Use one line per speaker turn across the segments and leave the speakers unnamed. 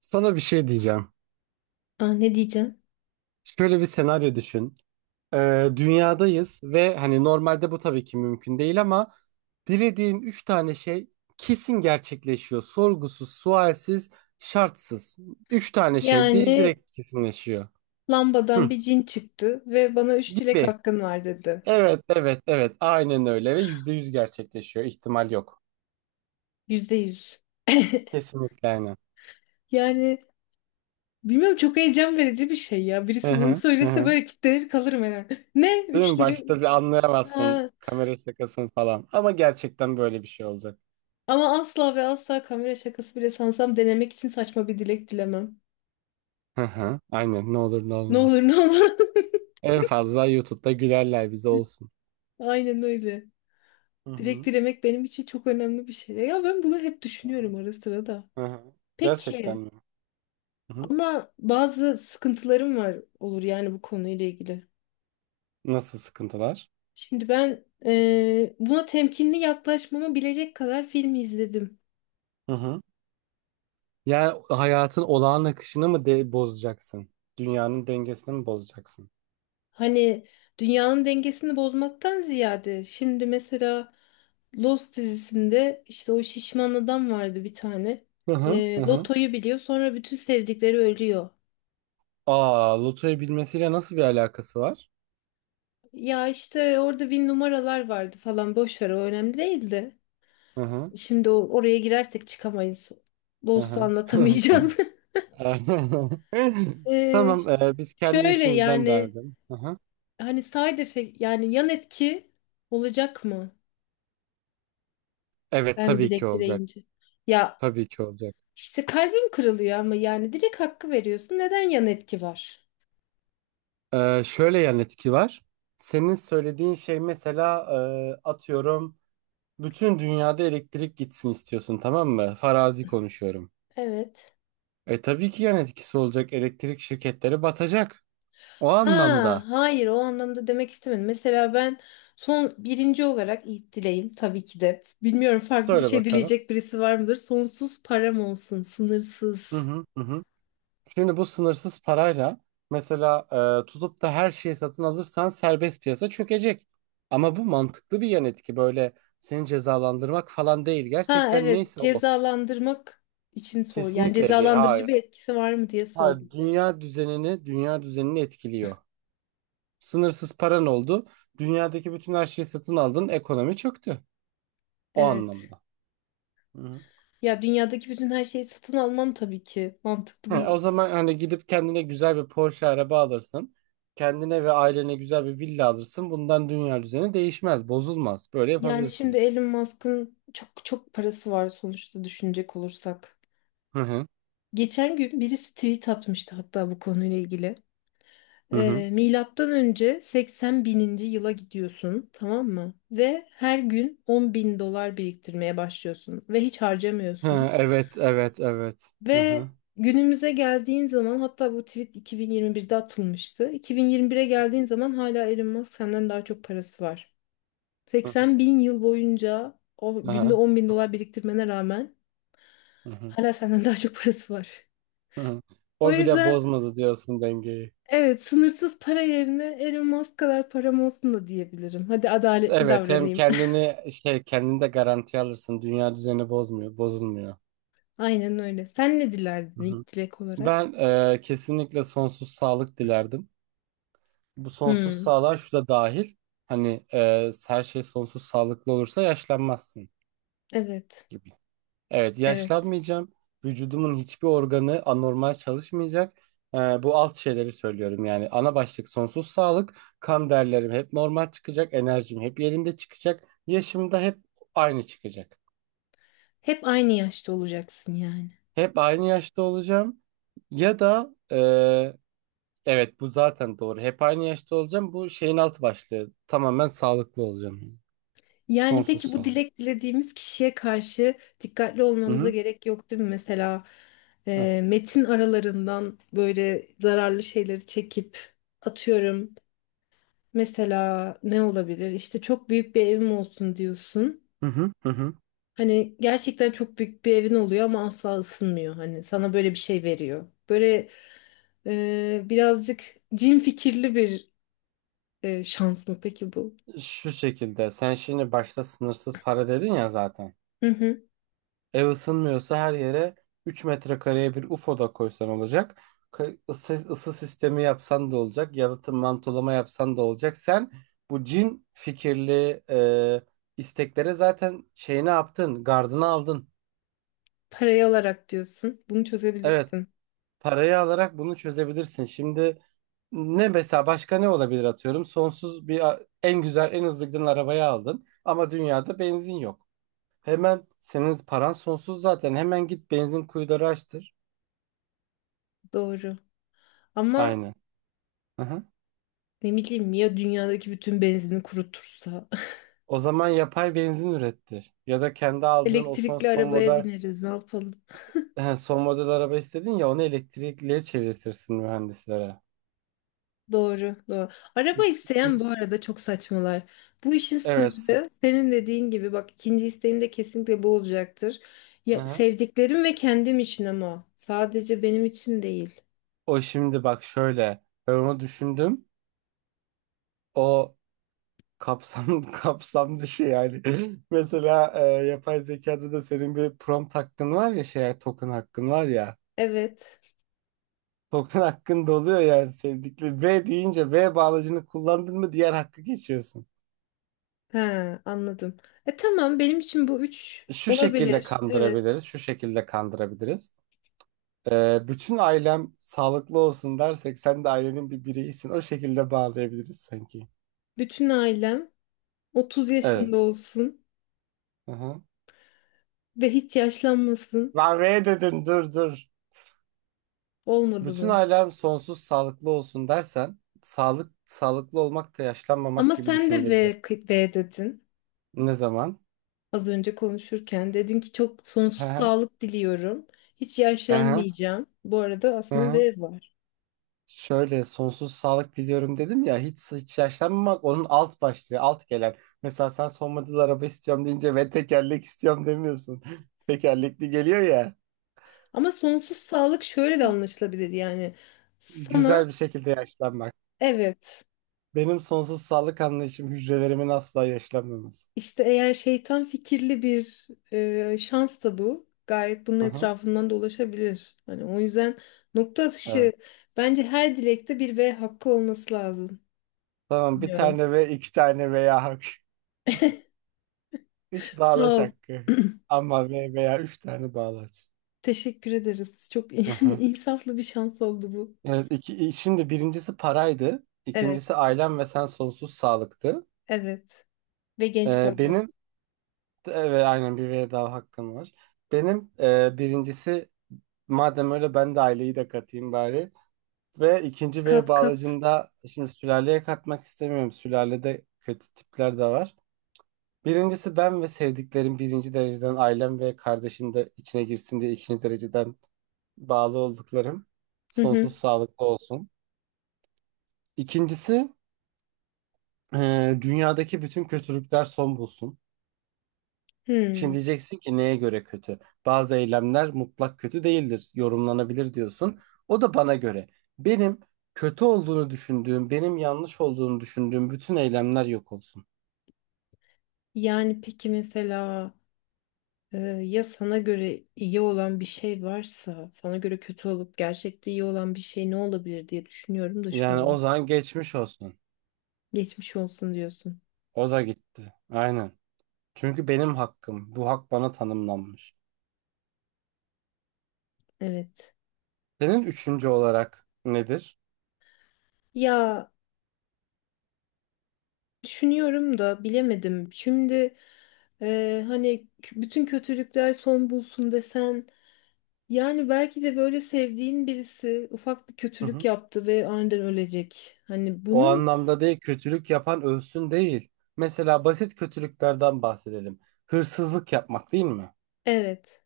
Sana bir şey diyeceğim.
Aa, ne diyeceksin?
Şöyle bir senaryo düşün. Dünyadayız ve hani normalde bu tabii ki mümkün değil ama dilediğin üç tane şey kesin gerçekleşiyor. Sorgusuz, sualsiz, şartsız. Üç tane şey
Yani
direkt kesinleşiyor.
lambadan
Hı.
bir cin çıktı ve bana üç dilek
Gibi.
hakkın var dedi.
Evet, evet, evet. Aynen öyle ve %100 gerçekleşiyor. İhtimal yok.
Yüzde yüz.
Kesinlikle aynen.
Yani bilmiyorum, çok heyecan verici bir şey ya.
Hı
Birisi bunu
hı, hı
söylese
hı.
böyle kitlenir kalırım herhalde. Ne?
Değil
Üç
mi?
dilek.
Başta bir anlayamazsın
Ha.
kamera şakasını falan. Ama gerçekten böyle bir şey olacak.
Ama asla ve asla kamera şakası bile sansam denemek için saçma bir dilek dilemem.
Hı hı. Aynen ne olur ne
Ne olur
olmaz.
ne olmaz.
En fazla YouTube'da gülerler bize olsun.
Aynen öyle.
Hı
Dilek
hı.
dilemek benim için çok önemli bir şey. Ya ben bunu hep
Hı
düşünüyorum
hı.
ara sıra da.
Hı hı. Gerçekten
Peki.
mi? Hı hı.
Ama bazı sıkıntılarım var olur yani bu konuyla ilgili.
Nasıl sıkıntılar?
Şimdi ben buna temkinli yaklaşmamı bilecek kadar film izledim.
Hı hı. Yani hayatın olağan akışını mı de bozacaksın? Dünyanın dengesini mi bozacaksın?
Hani dünyanın dengesini bozmaktan ziyade şimdi mesela Lost dizisinde işte o şişman adam vardı bir tane.
Hı hı. Hı hı.
Lotoyu biliyor, sonra bütün sevdikleri ölüyor.
Aa, lotoyu bilmesiyle nasıl bir alakası var?
Ya işte orada bir numaralar vardı falan, boş ver, o önemli değildi.
Hı hı.
Şimdi oraya girersek çıkamayız.
Hı
Lost'u
hı.
anlatamayacağım. Ee,
Tamam, biz kendi
şöyle
işimizden devam
yani
edelim. Hı hı.
hani side effect, yani yan etki olacak mı?
Evet,
Ben
tabii ki
direkt
olacak.
direyince. Ya
Tabii ki olacak.
işte kalbin kırılıyor ama yani direkt hakkı veriyorsun. Neden yan etki var?
Şöyle yan etki var. Senin söylediğin şey mesela atıyorum bütün dünyada elektrik gitsin istiyorsun, tamam mı? Farazi konuşuyorum.
Evet.
E tabii ki yan etkisi olacak. Elektrik şirketleri batacak. O
Ha,
anlamda.
hayır, o anlamda demek istemedim. Mesela ben son birinci olarak ilk dileğim tabii ki de. Bilmiyorum, farklı bir
Söyle
şey
bakalım.
dileyecek birisi var mıdır? Sonsuz param olsun,
Hı
sınırsız.
hı hı, hı. Şimdi bu sınırsız parayla mesela tutup da her şeyi satın alırsan serbest piyasa çökecek. Ama bu mantıklı bir yan etki. Böyle seni cezalandırmak falan değil.
Ha
Gerçekten
evet,
neyse o.
cezalandırmak için sor. Yani
Kesinlikle değil.
cezalandırıcı
Hayır.
bir etkisi var mı diye sordum
Ha,
ben.
dünya düzenini etkiliyor. Sınırsız paran oldu. Dünyadaki bütün her şeyi satın aldın. Ekonomi çöktü. O
Evet.
anlamda. Hı.
Ya dünyadaki bütün her şeyi satın almam tabii ki. Mantıklı
He,
bir
o zaman hani gidip kendine güzel bir Porsche araba alırsın. Kendine ve ailene güzel bir villa alırsın. Bundan dünya düzeni değişmez, bozulmaz. Böyle
yani şimdi
yapabilirsin.
Elon Musk'ın çok çok parası var sonuçta, düşünecek olursak.
Hı hı.
Geçen gün birisi tweet atmıştı hatta bu konuyla ilgili.
Hı hı.
Milattan önce 80 bininci yıla gidiyorsun, tamam mı? Ve her gün 10 bin dolar biriktirmeye başlıyorsun ve hiç
Hı,
harcamıyorsun.
evet, evet, evet. Hı
Ve
hı.
günümüze geldiğin zaman, hatta bu tweet 2021'de atılmıştı, 2021'e geldiğin zaman hala Elon Musk senden daha çok parası var.
Hı hı.
80 bin yıl boyunca o
Hı
günde
hı.
10 bin dolar biriktirmene rağmen
Hı hı.
hala senden daha çok parası var.
Hı hı.
O
O bile
yüzden
bozmadı diyorsun dengeyi.
evet, sınırsız para yerine Elon Musk kadar param olsun da diyebilirim. Hadi adaletli
Evet, hem
davranayım.
kendini de garantiye alırsın. Dünya düzeni bozmuyor, bozulmuyor.
Aynen öyle. Sen ne
Hı
dilerdin
hı.
ilk dilek olarak?
Ben kesinlikle sonsuz sağlık dilerdim. Bu sonsuz
Hmm,
sağlığa şu da dahil. Hani her şey sonsuz sağlıklı olursa yaşlanmazsın
evet,
gibi. Evet,
evet.
yaşlanmayacağım. Vücudumun hiçbir organı anormal çalışmayacak. Bu alt şeyleri söylüyorum yani. Ana başlık sonsuz sağlık. Kan değerlerim hep normal çıkacak. Enerjim hep yerinde çıkacak. Yaşım da hep aynı çıkacak.
Hep aynı yaşta olacaksın yani.
Hep aynı yaşta olacağım ya da evet bu zaten doğru. Hep aynı yaşta olacağım. Bu şeyin altı başlığı. Tamamen sağlıklı olacağım.
Yani
Sonsuz
peki bu
sağlık.
dilek dilediğimiz kişiye karşı dikkatli
Hı
olmamıza
hı.
gerek yok değil mi? Mesela
Heh.
metin aralarından böyle zararlı şeyleri çekip atıyorum. Mesela ne olabilir? İşte çok büyük bir evim olsun diyorsun.
Hı hı. Hı hı.
Hani gerçekten çok büyük bir evin oluyor ama asla ısınmıyor. Hani sana böyle bir şey veriyor. Böyle birazcık cin fikirli bir şans mı peki bu?
Şu şekilde sen şimdi başta sınırsız para dedin ya zaten.
Hı hı.
Ev ısınmıyorsa her yere 3 metrekareye bir UFO da koysan olacak. Isı sistemi yapsan da olacak. Yalıtım mantolama yapsan da olacak. Sen bu cin fikirli isteklere zaten şeyini yaptın. Gardını aldın.
Parayı alarak diyorsun. Bunu
Evet.
çözebilirsin.
Parayı alarak bunu çözebilirsin. Şimdi ne mesela, başka ne olabilir atıyorum. Sonsuz bir en güzel en hızlı giden arabayı aldın. Ama dünyada benzin yok. Hemen senin paran sonsuz zaten. Hemen git benzin kuyuları açtır.
Doğru. Ama
Aynen. Aha.
ne bileyim ya, dünyadaki bütün benzini kurutursa.
O zaman yapay benzin ürettir. Ya da kendi aldığın o son
Elektrikli
son
arabaya
model
bineriz, ne yapalım.
son model araba istedin ya onu elektrikliye çevirtirsin mühendislere.
Doğru, doğru. Araba isteyen bu
İkinci.
arada çok saçmalar. Bu işin
Evet.
sırrı senin dediğin gibi, bak ikinci isteğim de kesinlikle bu olacaktır. Ya,
Aha.
sevdiklerim ve kendim için, ama sadece benim için değil.
O şimdi bak şöyle, ben onu düşündüm. O kapsam kapsam dışı yani. Mesela yapay zekada da senin bir prompt hakkın var ya, şey, token hakkın var ya.
Evet.
Token hakkın doluyor yani sevdikli. V deyince V bağlacını kullandın mı diğer hakkı geçiyorsun.
He, anladım. E tamam, benim için bu üç
Şu şekilde
olabilir. Evet.
kandırabiliriz, şu şekilde kandırabiliriz. Bütün ailem sağlıklı olsun dersek sen de ailenin bir bireyisin. O şekilde bağlayabiliriz sanki.
Bütün ailem 30 yaşında
Evet.
olsun
Hı hı.
ve hiç yaşlanmasın.
Ben V dedim, dur dur.
Olmadı
Bütün
mı?
ailem sonsuz sağlıklı olsun dersen sağlıklı olmak da yaşlanmamak
Ama
gibi
sen de
düşünülebilir.
V, V dedin.
Ne zaman?
Az önce konuşurken dedin ki çok
Hı
sonsuz
hı.
sağlık diliyorum. Hiç
Hı hı.
yaşlanmayacağım. Bu arada
Hı
aslında
hı.
V var.
Şöyle, sonsuz sağlık diliyorum dedim ya, hiç yaşlanmamak onun alt başlığı, alt gelen. Mesela sen son model araba istiyorum deyince ve tekerlek istiyorum demiyorsun. Tekerlekli geliyor ya.
Ama sonsuz sağlık şöyle de
Sa-
anlaşılabilir yani. Sana
Güzel bir şekilde yaşlanmak.
evet,
Benim sonsuz sağlık anlayışım hücrelerimin asla yaşlanmaması.
işte eğer şeytan fikirli bir şans da bu. Gayet bunun
Hı hı.
etrafından dolaşabilir. Hani o yüzden nokta atışı,
Evet.
bence her dilekte bir V hakkı olması lazım.
Tamam, bir
Bilmiyorum.
tane ve, iki tane veya hak. Üç
Sağ
bağlaç
ol.
hakkı. Ama, ve, veya, üç tane bağlaç.
Teşekkür ederiz. Çok
Hı hı.
insaflı bir şans oldu bu.
Evet, iki, şimdi birincisi paraydı.
Evet,
İkincisi ailem ve sen sonsuz sağlıktı.
evet. Ve genç
Benim
kalıyoruz.
evet aynen bir veda hakkım var. Benim birincisi, madem öyle ben de aileyi de katayım bari. Ve ikinci V
Kat kat.
bağlacında şimdi sülaleye katmak istemiyorum. Sülalede kötü tipler de var. Birincisi ben ve sevdiklerim, birinci dereceden ailem ve kardeşim de içine girsin diye ikinci dereceden bağlı olduklarım.
Hı hı.
Sonsuz sağlıklı olsun. İkincisi dünyadaki bütün kötülükler son bulsun. Şimdi
Hmm.
diyeceksin ki neye göre kötü? Bazı eylemler mutlak kötü değildir, yorumlanabilir diyorsun. O da bana göre. Benim kötü olduğunu düşündüğüm, benim yanlış olduğunu düşündüğüm bütün eylemler yok olsun.
Yani peki mesela ya sana göre iyi olan bir şey varsa, sana göre kötü olup gerçekte iyi olan bir şey ne olabilir diye düşünüyorum da şu
Yani o
an.
zaman geçmiş olsun.
Geçmiş olsun diyorsun.
O da gitti. Aynen. Çünkü benim hakkım. Bu hak bana tanımlanmış.
Evet.
Senin üçüncü olarak nedir?
Ya düşünüyorum da bilemedim. Şimdi hani bütün kötülükler son bulsun desen, yani belki de böyle sevdiğin birisi ufak bir
Hı
kötülük
hı.
yaptı ve aniden ölecek. Hani
O
bunun
anlamda değil, kötülük yapan ölsün değil. Mesela basit kötülüklerden bahsedelim. Hırsızlık yapmak, değil mi?
evet,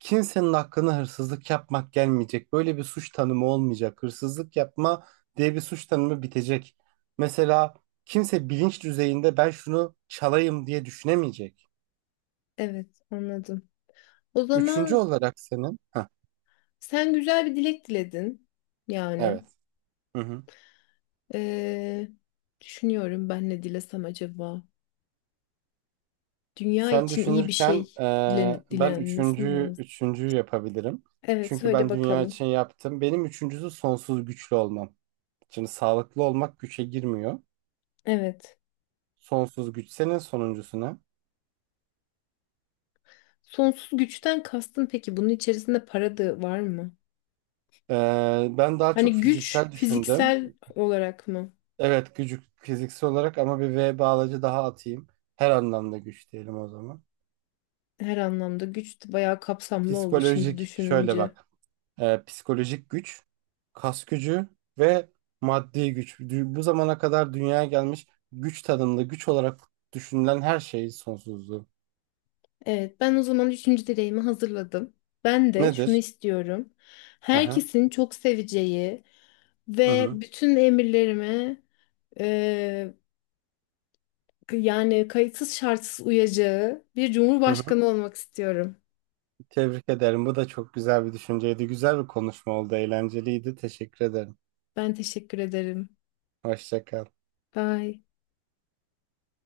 Kimsenin hakkına hırsızlık yapmak gelmeyecek. Böyle bir suç tanımı olmayacak. Hırsızlık yapma diye bir suç tanımı bitecek. Mesela kimse bilinç düzeyinde ben şunu çalayım diye düşünemeyecek.
evet anladım. O
Üçüncü
zaman
olarak senin... Heh,
sen güzel bir dilek diledin. Yani
evet. Hı hı.
Ee, düşünüyorum ben ne dilesem acaba. Dünya
Sen
için iyi bir
düşünürken
şey dilen
ben
dilenmesi mi
üçüncü,
lazım?
üçüncüyü yapabilirim.
Evet
Çünkü
söyle
ben dünya
bakalım.
için yaptım. Benim üçüncüsü sonsuz güçlü olmam. Şimdi sağlıklı olmak güçe girmiyor.
Evet.
Sonsuz güç, senin sonuncusu ne?
Sonsuz güçten kastın peki, bunun içerisinde para da var mı?
Ben daha çok
Hani güç
fiziksel düşündüm.
fiziksel olarak mı?
Evet, gücü fiziksel olarak, ama bir V bağlacı daha atayım. Her anlamda güç diyelim o zaman.
Her anlamda güç de bayağı kapsamlı oldu şimdi
Psikolojik şöyle
düşününce.
bak. Psikolojik güç, kas gücü ve maddi güç. Bu zamana kadar dünyaya gelmiş güç tanımlı, güç olarak düşünülen her şeyin sonsuzluğu.
Evet, ben o zaman üçüncü dileğimi hazırladım. Ben de şunu
Nedir?
istiyorum.
Aha.
Herkesin çok seveceği
Hı
ve
hı.
bütün emirlerime eee, yani kayıtsız şartsız uyacağı bir
Hı hı.
cumhurbaşkanı olmak istiyorum.
Tebrik ederim. Bu da çok güzel bir düşünceydi. Güzel bir konuşma oldu. Eğlenceliydi. Teşekkür ederim.
Ben teşekkür ederim.
Hoşça kal.
Bye.